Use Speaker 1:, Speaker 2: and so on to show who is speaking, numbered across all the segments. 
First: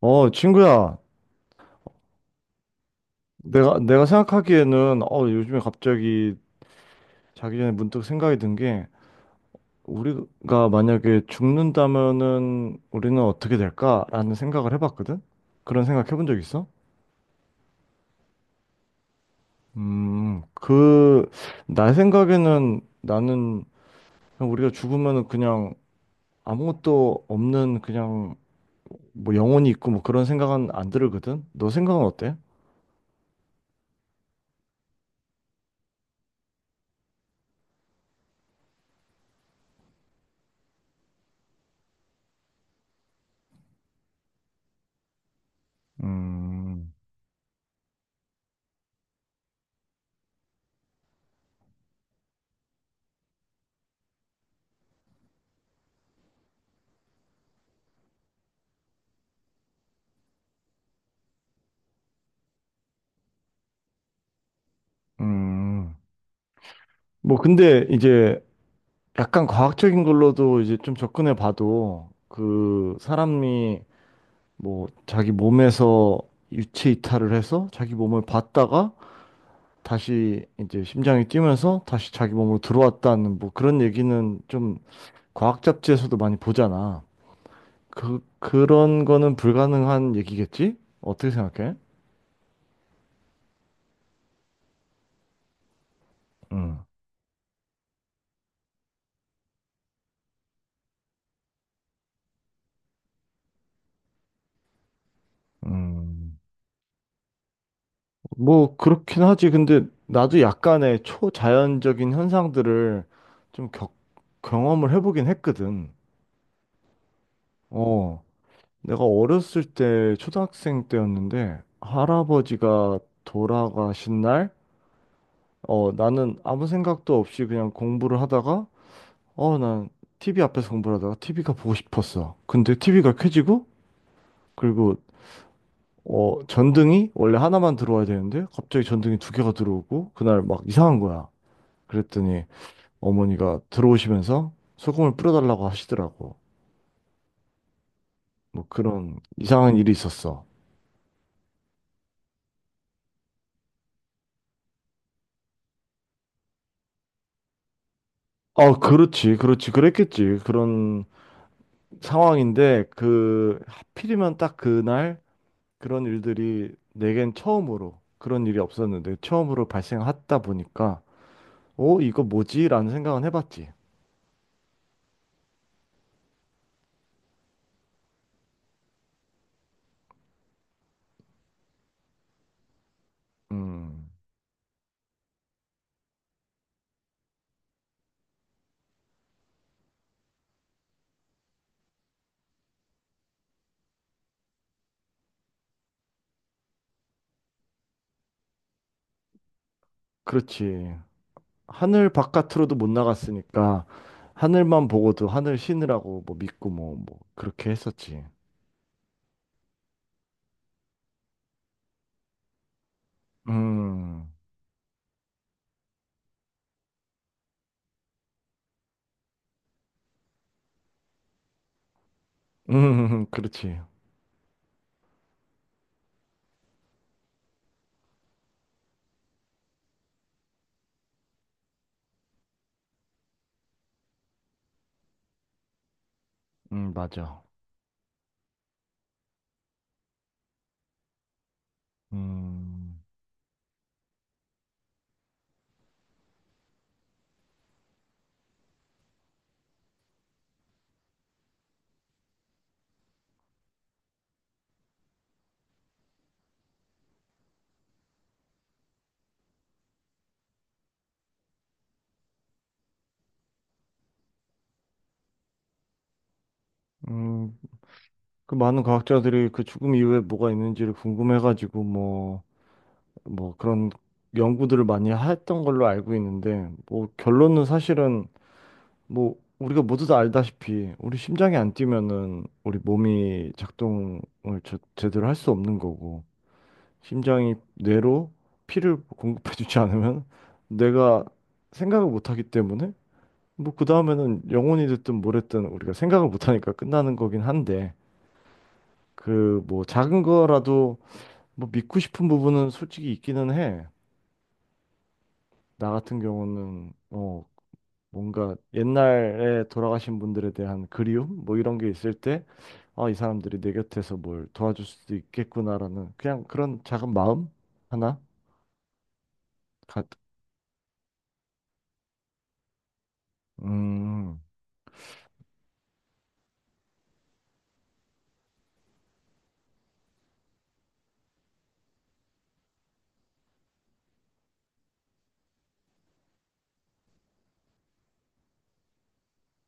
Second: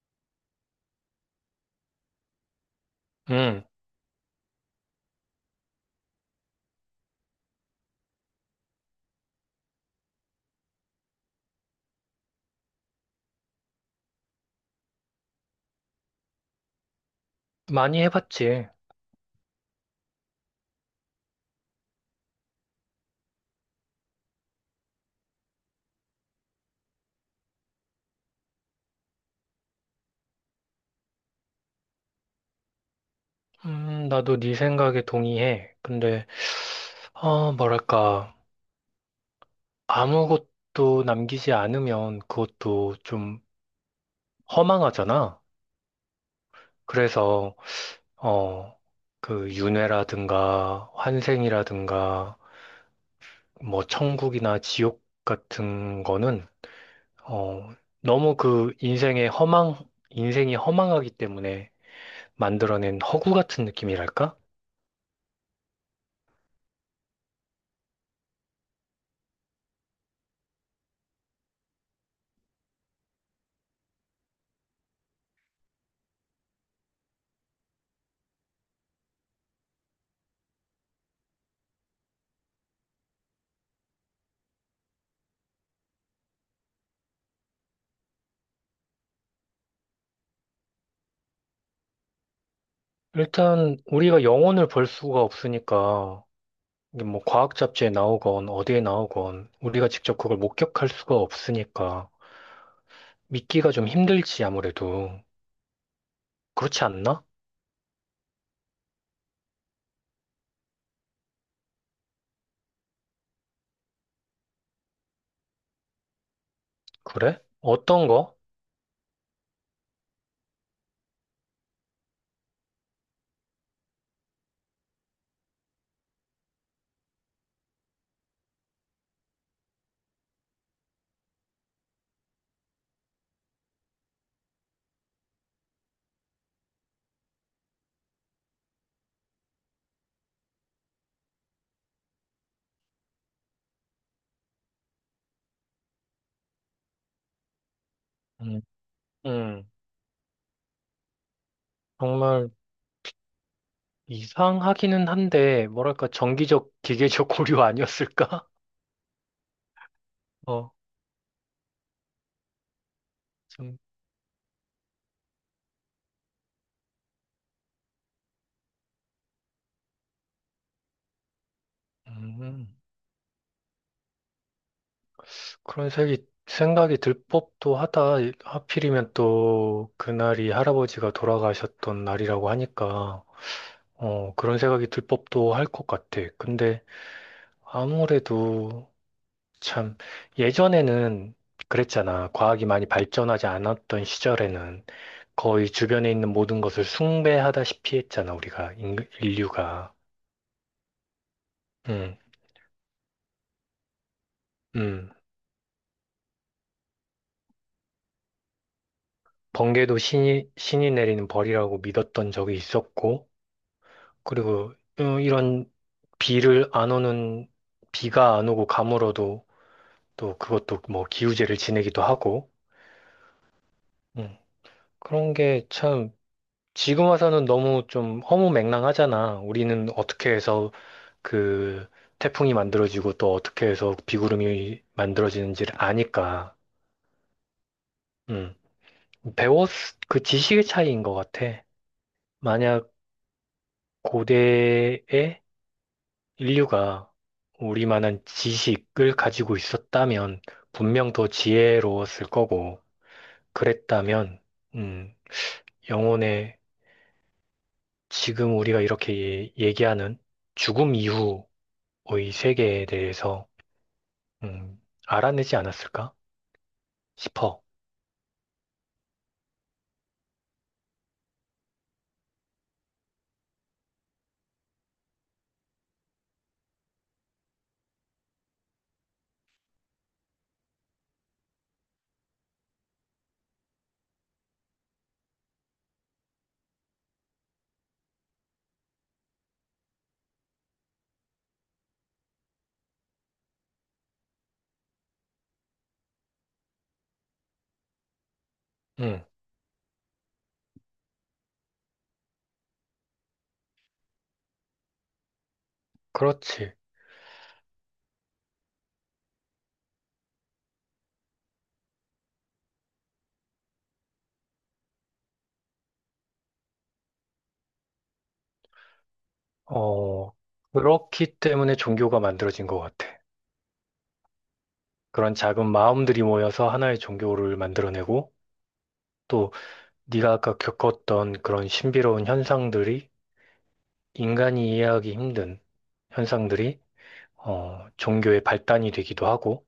Speaker 1: 친구야,
Speaker 2: 음,
Speaker 1: 내가 생각하기에는, 요즘에 갑자기 자기 전에 문득 생각이 든 게, 우리가 만약에 죽는다면은 우리는 어떻게 될까라는 생각을 해봤거든? 그런 생각 해본 적 있어?
Speaker 2: 많이 해봤지.
Speaker 1: 음, 그, 나 생각에는 나는 그냥 우리가 죽으면은 그냥 아무것도 없는 그냥 뭐 영혼이 있고 뭐 그런 생각은 안 들거든? 너 생각은 어때?
Speaker 2: 나도 네 생각에 동의해. 근데, 뭐랄까, 아무것도 남기지 않으면 그것도 좀 허망하잖아.
Speaker 1: 음.
Speaker 2: 그래서, 어, 그 윤회라든가 환생이라든가 뭐 천국이나 지옥 같은 거는, 어, 너무 그 인생의 허망, 인생이 허망하기 때문에 만들어낸 허구 같은 느낌이랄까?
Speaker 1: 음. 뭐 근데 이제 약간 과학적인 걸로도 이제 좀 접근해 봐도 그 사람이 뭐 자기 몸에서 유체 이탈을 해서 자기 몸을 봤다가 다시 이제 심장이 뛰면서 다시 자기 몸으로 들어왔다는 뭐 그런 얘기는 좀 과학 잡지에서도 많이 보잖아. 그런 거는 불가능한 얘기겠지? 어떻게 생각해?
Speaker 2: 일단 우리가 영혼을 볼 수가 없으니까
Speaker 1: 음.
Speaker 2: 이게 뭐 과학 잡지에 나오건 어디에 나오건 우리가 직접 그걸 목격할 수가 없으니까 믿기가 좀 힘들지 아무래도.
Speaker 1: 음.
Speaker 2: 그렇지 않나?
Speaker 1: 뭐 그렇긴 하지. 근데 나도 약간의 초자연적인 현상들을 좀 경험을 해보긴 했거든.
Speaker 2: 그래? 어떤
Speaker 1: 어,
Speaker 2: 거?
Speaker 1: 내가 어렸을 때 초등학생 때였는데 할아버지가 돌아가신 날, 나는 아무 생각도 없이 그냥 공부를 하다가, 난 TV 앞에서 공부를 하다가 TV가 보고 싶었어. 근데 TV가 켜지고, 그리고 전등이 원래 하나만 들어와야 되는데 갑자기 전등이 두 개가 들어오고 그날 막 이상한 거야. 그랬더니 어머니가 들어오시면서 소금을 뿌려달라고 하시더라고.
Speaker 2: 음,
Speaker 1: 뭐 그런
Speaker 2: 음,
Speaker 1: 이상한 일이 있었어.
Speaker 2: 정말 이상하기는 한데 뭐랄까 정기적 기계적 고려 아니었을까?
Speaker 1: 아, 그렇지, 그렇지, 그랬겠지.
Speaker 2: 어,
Speaker 1: 그런 상황인데,
Speaker 2: 좀
Speaker 1: 하필이면 딱 그날 그런 일들이 내겐 처음으로, 그런 일이 없었는데, 처음으로 발생하다 보니까, 이거 뭐지?
Speaker 2: 음,
Speaker 1: 라는 생각은 해봤지.
Speaker 2: 그런 생각이 들 법도 하다. 하필이면 또 그날이 할아버지가 돌아가셨던 날이라고 하니까
Speaker 1: 음,
Speaker 2: 그런 생각이 들 법도 할 것 같아. 근데 아무래도 참 예전에는 그랬잖아. 과학이 많이 발전하지 않았던 시절에는 거의 주변에 있는 모든 것을 숭배하다시피 했잖아, 우리가, 인류가.
Speaker 1: 그렇지. 하늘
Speaker 2: 음,
Speaker 1: 바깥으로도 못 나갔으니까, 하늘만
Speaker 2: 음.
Speaker 1: 보고도 하늘 신으라고 뭐 믿고 뭐, 그렇게 했었지.
Speaker 2: 번개도 신이 내리는 벌이라고 믿었던 적이 있었고,
Speaker 1: 음.
Speaker 2: 그리고 이런 비를 안 오는, 비가 안 오고 가물어도 또 그것도 뭐 기우제를 지내기도 하고,
Speaker 1: 음. 그렇지.
Speaker 2: 음. 그런 게참 지금 와서는 너무 좀 허무맹랑하잖아. 우리는 어떻게 해서 그 태풍이 만들어지고 또 어떻게 해서 비구름이 만들어지는지를 아니까.
Speaker 1: 맞아.
Speaker 2: 음. 배웠, 그 지식의 차이인 것 같아. 만약
Speaker 1: 음.
Speaker 2: 고대의 인류가 우리만한 지식을 가지고 있었다면 분명 더 지혜로웠을 거고, 그랬다면, 음, 영혼의 지금 우리가 이렇게 얘기하는 죽음 이후 이 세계에 대해서 음, 알아내지 않았을까
Speaker 1: 음.
Speaker 2: 싶어.
Speaker 1: 그 많은 과학자들이 그 죽음 이후에 뭐가 있는지를 궁금해가지고 뭐 그런 연구들을 많이 했던 걸로 알고 있는데, 뭐 결론은 사실은 뭐 우리가 모두 다 알다시피 우리 심장이 안 뛰면은 우리 몸이 작동을 제대로 할 수 없는 거고, 심장이 뇌로 피를 공급해주지 않으면 뇌가 생각을 못 하기 때문에 뭐 그 다음에는 영혼이 됐든 뭘 했든 우리가 생각을 못 하니까 끝나는 거긴 한데
Speaker 2: 음,
Speaker 1: 그 뭐 작은 거라도 뭐 믿고 싶은 부분은 솔직히 있기는 해. 나 같은
Speaker 2: 그렇지.
Speaker 1: 경우는 뭔가 옛날에 돌아가신 분들에 대한 그리움 뭐 이런 게 있을 때 아, 이 사람들이 내 곁에서 뭘 도와줄 수도 있겠구나라는 그냥 그런 작은 마음 하나 가,
Speaker 2: 어, 그렇기 때문에 종교가 만들어진 것 같아.
Speaker 1: 음.
Speaker 2: 그런 작은 마음들이 모여서 하나의 종교를 만들어내고 또 네가 아까 겪었던 그런 신비로운 현상들이 인간이 이해하기 힘든 현상들이 종교의 발단이 되기도 하고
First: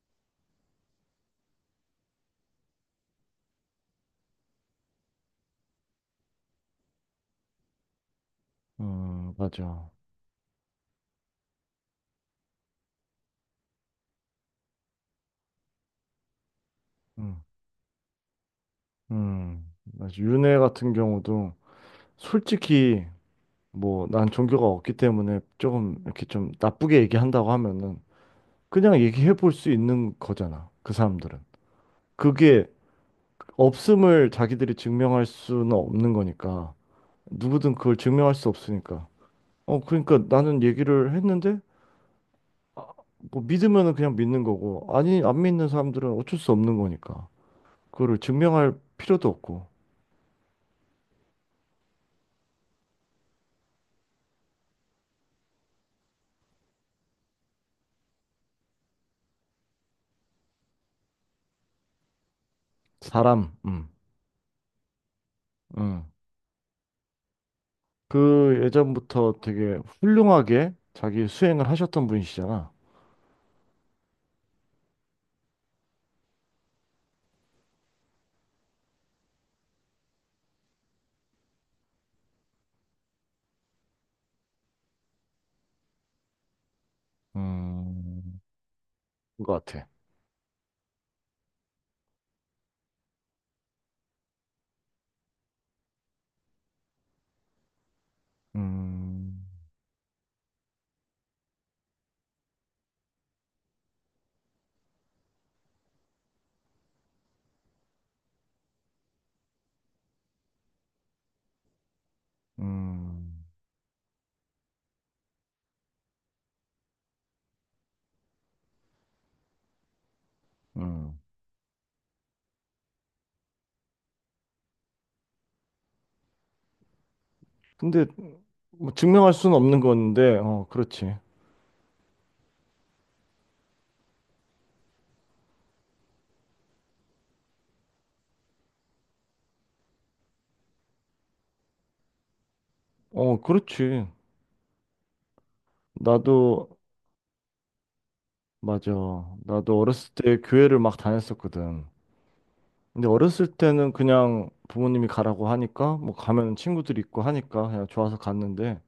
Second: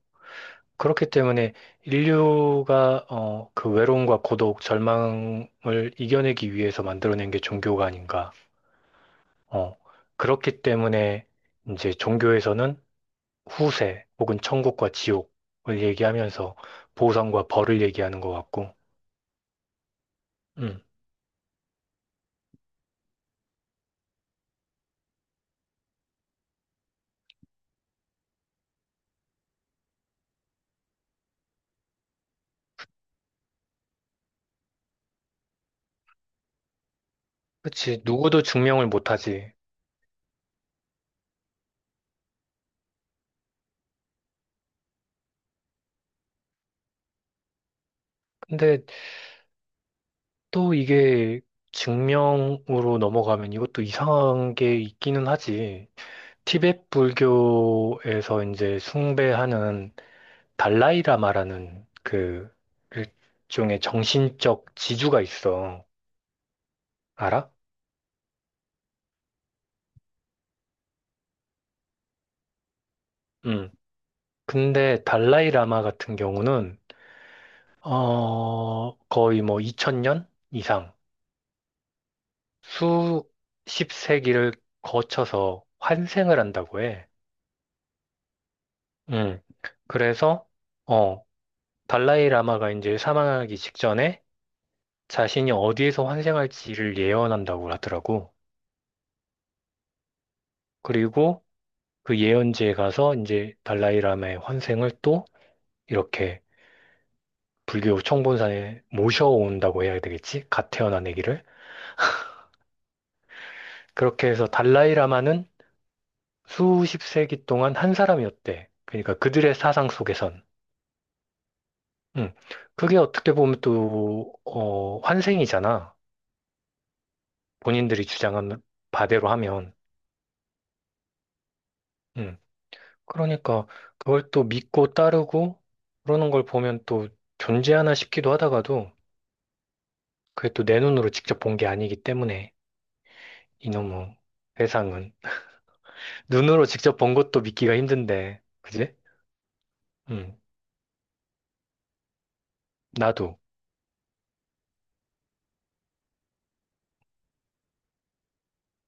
Speaker 2: 그렇기 때문에 인류가 그 외로움과 고독, 절망을 이겨내기 위해서 만들어낸 게 종교가 아닌가.
Speaker 1: 음.
Speaker 2: 어,
Speaker 1: 맞아.
Speaker 2: 그렇기 때문에 이제 종교에서는 후세 혹은 천국과 지옥을 얘기하면서
Speaker 1: 음.
Speaker 2: 보상과 벌을 얘기하는 것 같고,
Speaker 1: 음. 맞아. 윤회
Speaker 2: 음,
Speaker 1: 같은 경우도 솔직히 뭐 난 종교가 없기 때문에 조금 이렇게 좀 나쁘게 얘기한다고 하면은 그냥 얘기해 볼 수 있는 거잖아. 그 사람들은. 그게 없음을 자기들이 증명할 수는 없는 거니까. 누구든 그걸
Speaker 2: 그치.
Speaker 1: 증명할
Speaker 2: 누구도
Speaker 1: 수
Speaker 2: 증명을
Speaker 1: 없으니까.
Speaker 2: 못하지.
Speaker 1: 그러니까 나는 얘기를 했는데 아, 뭐 믿으면은 그냥 믿는 거고 아니 안 믿는 사람들은 어쩔 수 없는 거니까. 그거를 증명할
Speaker 2: 근데
Speaker 1: 필요도 없고.
Speaker 2: 또 이게 증명으로 넘어가면 이것도 이상한 게 있기는 하지. 티베트 불교에서 이제 숭배하는 달라이라마라는 그
Speaker 1: 사람.
Speaker 2: 일종의
Speaker 1: 음.
Speaker 2: 정신적 지주가 있어.
Speaker 1: 음.
Speaker 2: 알아?
Speaker 1: 그 예전부터 되게 훌륭하게 자기 수행을 하셨던 분이시잖아.
Speaker 2: 음. 근데 달라이라마 같은 경우는 거의 뭐 2000년 이상 수십 세기를 거쳐서 환생을 한다고 해.
Speaker 1: 음,
Speaker 2: 음.
Speaker 1: 그거 같아.
Speaker 2: 그래서 어, 달라이라마가 이제 사망하기 직전에 자신이 어디에서 환생할지를 예언한다고 하더라고.
Speaker 1: 음.
Speaker 2: 그리고 그 예언지에 가서 이제 달라이라마의 환생을 또 이렇게 불교 청본산에 모셔온다고 해야 되겠지? 갓 태어난 아기를.
Speaker 1: 음.
Speaker 2: 그렇게 해서 달라이라마는 수십 세기 동안 한 사람이었대. 그러니까 그들의 사상 속에선.
Speaker 1: 음.
Speaker 2: 음. 그게 어떻게 보면 또, 환생이잖아. 본인들이
Speaker 1: 근데
Speaker 2: 주장한
Speaker 1: 뭐
Speaker 2: 바대로
Speaker 1: 증명할 수는
Speaker 2: 하면.
Speaker 1: 없는 건데, 그렇지.
Speaker 2: 음. 그러니까 그걸 또 믿고 따르고 그러는 걸 보면 또 존재하나 싶기도 하다가도 그게 또 내 눈으로 직접 본 게 아니기 때문에
Speaker 1: 그렇지.
Speaker 2: 이놈의 세상은.
Speaker 1: 나도
Speaker 2: 눈으로 직접 본 것도 믿기가 힘든데.
Speaker 1: 맞아.
Speaker 2: 그지?
Speaker 1: 나도 어렸을 때
Speaker 2: 음.
Speaker 1: 교회를 막 다녔었거든. 근데
Speaker 2: 나도.
Speaker 1: 어렸을 때는 그냥 부모님이 가라고 하니까 뭐 가면 친구들이 있고 하니까 그냥 좋아서 갔는데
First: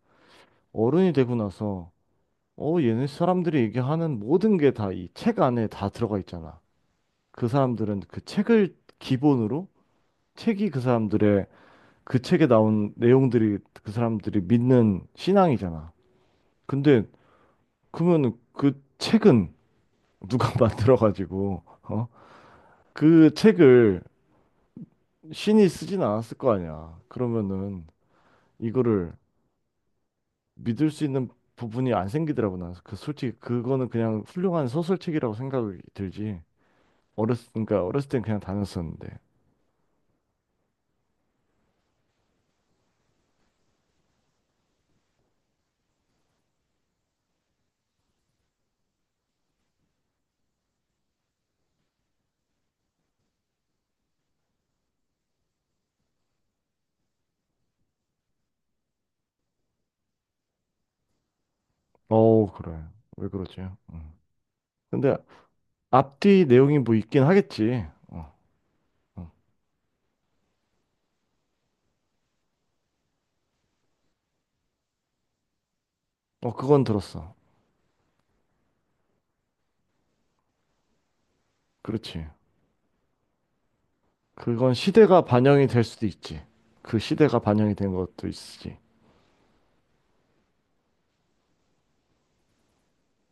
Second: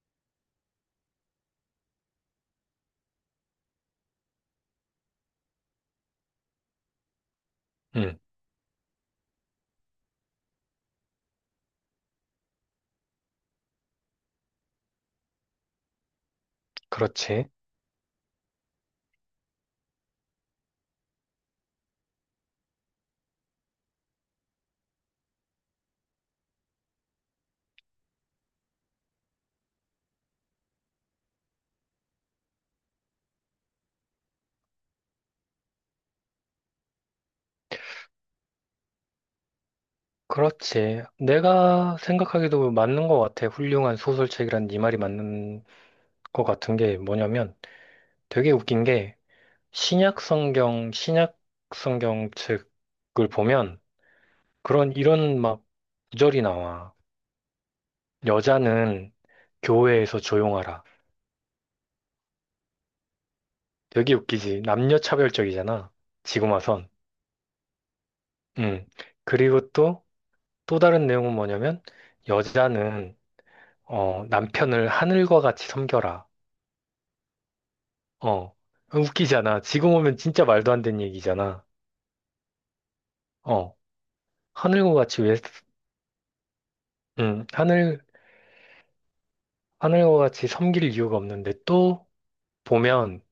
Speaker 1: 어른이 되고 나서 얘네 사람들이 얘기하는 모든 게 다 이 책 안에 다 들어가 있잖아. 그 사람들은
Speaker 2: 음.
Speaker 1: 그 책을 기본으로 책이 그 사람들의 그 책에 나온 내용들이 그 사람들이 믿는 신앙이잖아. 근데
Speaker 2: 그렇지.
Speaker 1: 그러면 그 책은 누가 만들어가지고 어? 그 책을 신이 쓰진 않았을 거 아니야. 그러면은 이거를 믿을 수 있는 부분이 안 생기더라고 나. 그 솔직히 그거는 그냥 훌륭한 소설책이라고 생각이 들지. 어렸 그러니까 어렸을 땐 그냥 다녔었는데.
Speaker 2: 그렇지. 내가 생각하기도 맞는 것 같아. 훌륭한 소설책이란 네 말이 맞는 것 같은 게 뭐냐면 되게 웃긴 게 신약 성경 책을 보면 그런 이런 막 구절이 나와. 여자는 교회에서 조용하라.
Speaker 1: 어 그래. 왜 그러지? 응.
Speaker 2: 되게 웃기지. 남녀
Speaker 1: 근데
Speaker 2: 차별적이잖아.
Speaker 1: 앞뒤
Speaker 2: 지금
Speaker 1: 내용이
Speaker 2: 와선.
Speaker 1: 뭐 있긴 하겠지. 어,
Speaker 2: 음.
Speaker 1: 어.
Speaker 2: 그리고 또 다른 내용은 뭐냐면 여자는 남편을 하늘과 같이 섬겨라.
Speaker 1: 어, 그건 들었어.
Speaker 2: 어. 웃기잖아. 지금 오면 진짜 말도 안 되는 얘기잖아.
Speaker 1: 그렇지.
Speaker 2: 어.
Speaker 1: 그건
Speaker 2: 하늘과 같이
Speaker 1: 시대가
Speaker 2: 왜,
Speaker 1: 반영이 될 수도 있지. 그 시대가
Speaker 2: 음,
Speaker 1: 반영이 된
Speaker 2: 하늘,
Speaker 1: 것도 있지.
Speaker 2: 하늘과 같이 섬길 이유가 없는데 또 보면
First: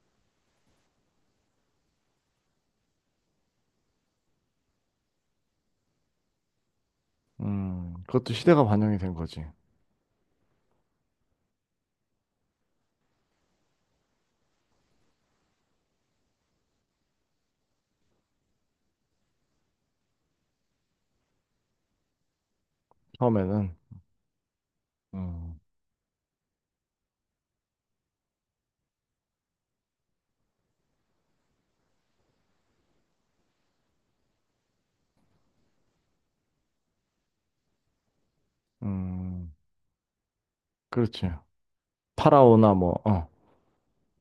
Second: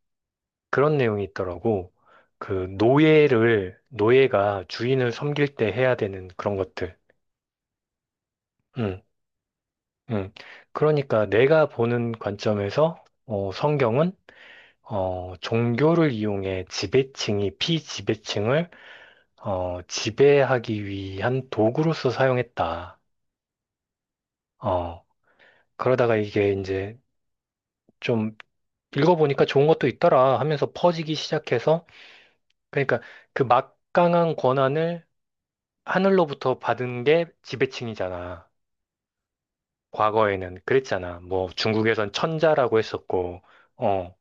Speaker 2: 그런 내용이 있더라고. 노예가 주인을 섬길 때 해야 되는 그런 것들.
Speaker 1: 그것도 시대가 반영이
Speaker 2: 음,
Speaker 1: 된 거지.
Speaker 2: 음. 그러니까 내가 보는 관점에서, 성경은, 종교를 이용해 지배층이 피지배층을, 지배하기 위한 도구로서 사용했다.
Speaker 1: 처음에는.
Speaker 2: 어.
Speaker 1: 음.
Speaker 2: 그러다가 이게 이제 좀 읽어보니까 좋은 것도 있더라 하면서 퍼지기 시작해서 그러니까 그 막강한 권한을 하늘로부터 받은 게 지배층이잖아.
Speaker 1: 음.
Speaker 2: 과거에는 그랬잖아.
Speaker 1: 그렇지.
Speaker 2: 뭐 중국에선
Speaker 1: 파라오나
Speaker 2: 천자라고
Speaker 1: 뭐,
Speaker 2: 했었고, 어,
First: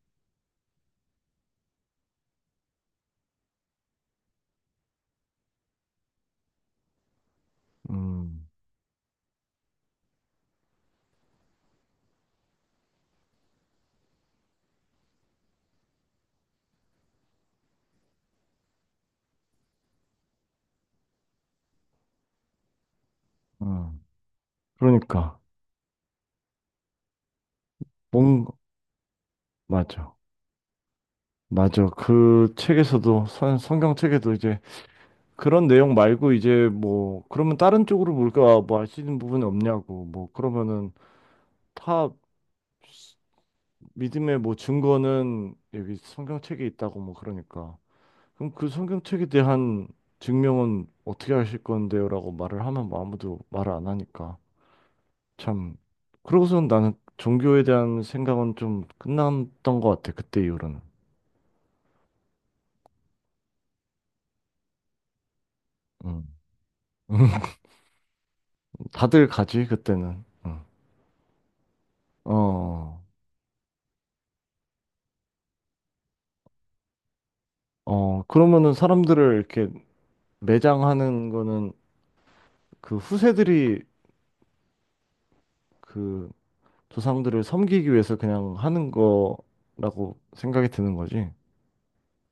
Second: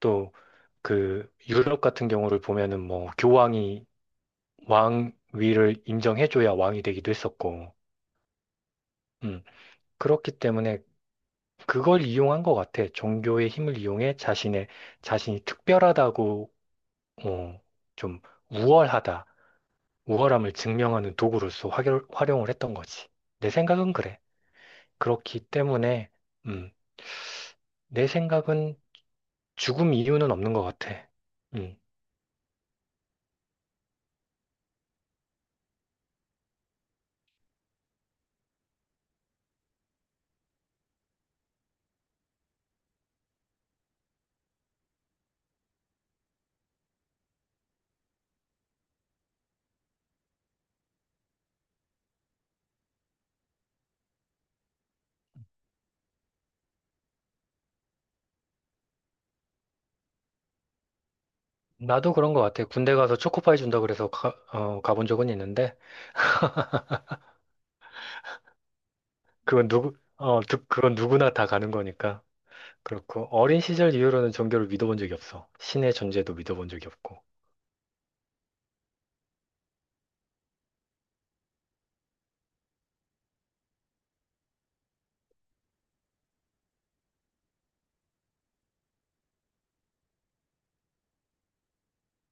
Speaker 2: 또 그 유럽 같은 경우를 보면은 뭐 교황이 왕위를 인정해줘야 왕이 되기도 했었고,
Speaker 1: 음.
Speaker 2: 음, 그렇기 때문에 그걸 이용한 것 같아. 종교의 힘을 이용해 자신의 자신이 특별하다고 어, 좀 우월하다, 우월함을 증명하는 도구로서 활용을 했던 거지. 내 생각은
Speaker 1: 음.
Speaker 2: 그래.
Speaker 1: 그러니까,
Speaker 2: 그렇기 때문에, 음, 내
Speaker 1: 뭔,
Speaker 2: 생각은 죽음
Speaker 1: 맞아.
Speaker 2: 이유는 없는 것 같아. 음,
Speaker 1: 맞아. 그 책에서도, 성경 책에도 이제 그런 내용 말고 이제 뭐, 그러면 다른 쪽으로 뭘까, 뭐할 수 있는 부분이 없냐고. 뭐, 그러면은 다 믿음의 뭐 증거는 여기 성경책에 있다고 뭐 그러니까. 그럼 그 성경책에 대한 증명은 어떻게 하실 건데요라고 말을 하면 뭐 아무도 말을 안 하니까 참 그러고선 나는 종교에 대한 생각은 좀 끝났던 것 같아 그때 이후로는.
Speaker 2: 나도 그런 것 같아. 군대 가서 초코파이 준다 그래서 가본 적은 있는데,
Speaker 1: 음. 다들 가지 그때는. 음.
Speaker 2: 그건 누구나 다 가는 거니까.
Speaker 1: 어,
Speaker 2: 그렇고, 어린 시절 이후로는 종교를 믿어본 적이 없어. 신의 존재도 믿어본 적이 없고.
Speaker 1: 어, 그러면은 사람들을 이렇게 매장하는 거는 그 후세들이 그 조상들을 섬기기 위해서 그냥 하는 거라고 생각이 드는 거지.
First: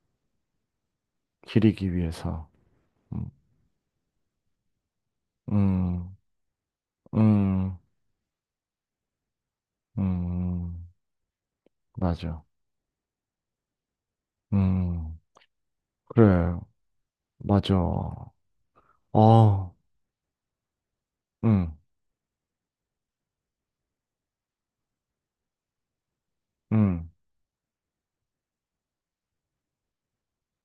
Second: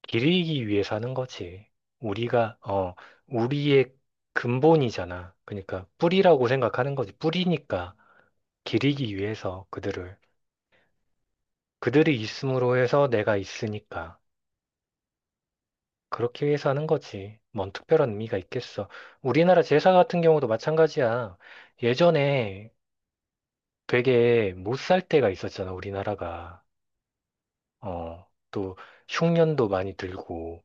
Speaker 2: 기르기 위해 사는 거지.
Speaker 1: 기리기 위해서.
Speaker 2: 우리가, 어,
Speaker 1: 음.
Speaker 2: 우리의 근본이잖아. 그러니까
Speaker 1: 음.
Speaker 2: 뿌리라고 생각하는 거지.
Speaker 1: 음.
Speaker 2: 뿌리니까 기르기 위해서 그들을.
Speaker 1: 음,
Speaker 2: 그들이
Speaker 1: 맞아.
Speaker 2: 있음으로 해서 내가 있으니까.
Speaker 1: 음,
Speaker 2: 그렇게
Speaker 1: 그래,
Speaker 2: 위해서 하는 거지. 뭔
Speaker 1: 맞아.
Speaker 2: 특별한 의미가 있겠어. 우리나라
Speaker 1: 아,
Speaker 2: 제사 같은 경우도 마찬가지야.
Speaker 1: 응,
Speaker 2: 예전에 되게 못 살 때가 있었잖아, 우리나라가.
Speaker 1: 응,
Speaker 2: 또 흉년도 많이 들고.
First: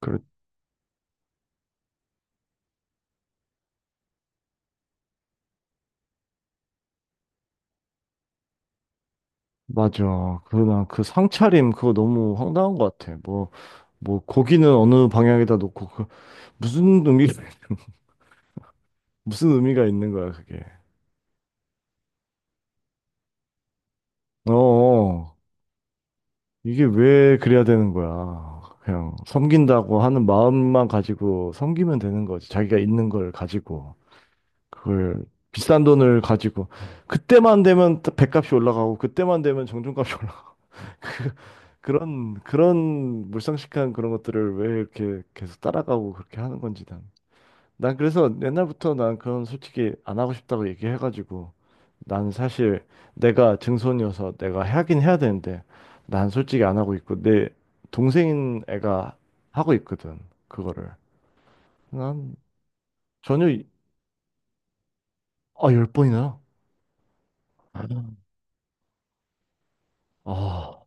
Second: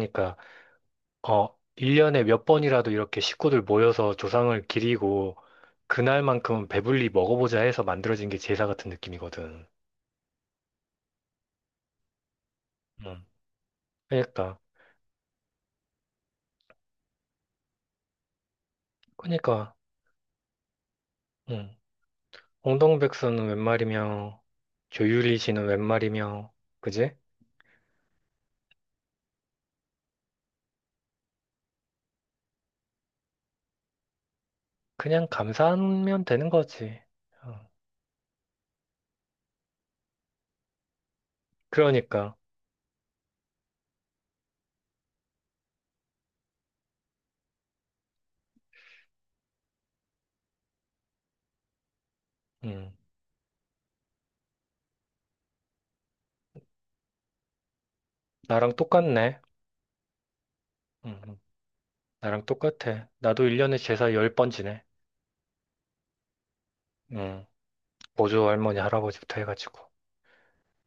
Speaker 1: 그래,
Speaker 2: 어, 1년에 몇 번이라도 이렇게 식구들 모여서 조상을 기리고 그날만큼은 배불리 먹어보자 해서 만들어진 게 제사 같은 느낌이거든.
Speaker 1: 맞아. 나 그 상차림 그거 너무 황당한 것 같아.
Speaker 2: 음.
Speaker 1: 뭐,
Speaker 2: 그러니까,
Speaker 1: 고기는 어느 방향에다 놓고, 무슨 의미, 무슨
Speaker 2: 그러니까,
Speaker 1: 의미가 있는 거야, 그게.
Speaker 2: 음. 홍동백서는 웬 말이며,
Speaker 1: 어, 어.
Speaker 2: 조유리시는 웬 말이며,
Speaker 1: 이게
Speaker 2: 그지?
Speaker 1: 왜 그래야 되는 거야. 그냥 섬긴다고 하는 마음만 가지고 섬기면 되는 거지. 자기가 있는 걸 가지고. 그걸
Speaker 2: 그냥
Speaker 1: 비싼 돈을
Speaker 2: 감사하면 되는
Speaker 1: 가지고
Speaker 2: 거지.
Speaker 1: 그때만
Speaker 2: 어.
Speaker 1: 되면 또 배값이 올라가고 그때만 되면 정중값이 올라가고 그런
Speaker 2: 그러니까,
Speaker 1: 그런 물상식한 그런 것들을 왜 이렇게 계속 따라가고 그렇게 하는 건지 난. 난 그래서 옛날부터 난 그런 솔직히 안 하고 싶다고 얘기해가지고 난 사실
Speaker 2: 음.
Speaker 1: 내가 증손이어서 내가 하긴 해야 되는데 난 솔직히 안 하고 있고 내 동생인
Speaker 2: 나랑
Speaker 1: 애가
Speaker 2: 똑같네.
Speaker 1: 하고 있거든 그거를.
Speaker 2: 음. 음.
Speaker 1: 난
Speaker 2: 나랑 똑같아. 나도
Speaker 1: 전혀
Speaker 2: 1년에 제사 10번 지내.
Speaker 1: 아, 열 번이나.
Speaker 2: 음. 보조 할머니, 할아버지부터 해가지고.
Speaker 1: 아,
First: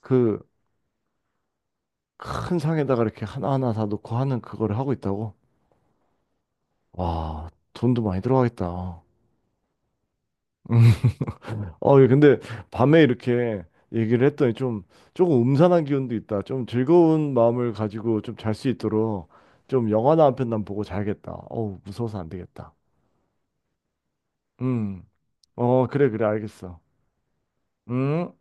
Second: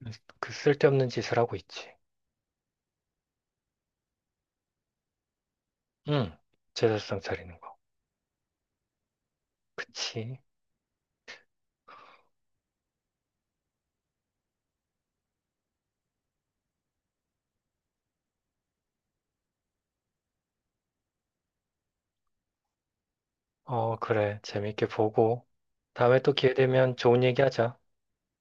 Speaker 1: 그
Speaker 2: 그 쓸데없는 짓을 하고 있지.
Speaker 1: 큰 상에다가 이렇게 하나하나 다 놓고 하는 그거를 하고 있다고?
Speaker 2: 응, 제사상
Speaker 1: 와,
Speaker 2: 차리는 거.
Speaker 1: 돈도 많이 들어가겠다.
Speaker 2: 그치.
Speaker 1: 어, 예, 근데 밤에 이렇게 얘기를 했더니 좀 조금 음산한 기운도 있다. 좀 즐거운 마음을 가지고 좀 잘 수 있도록 좀 영화나 한 편 난 보고 자야겠다. 어우, 무서워서 안 되겠다.
Speaker 2: 어, 그래. 재밌게
Speaker 1: 음.
Speaker 2: 보고.
Speaker 1: 어, 그래,
Speaker 2: 다음에
Speaker 1: 그래,
Speaker 2: 또 기회
Speaker 1: 알겠어.
Speaker 2: 되면 좋은 얘기 하자.
Speaker 1: 음.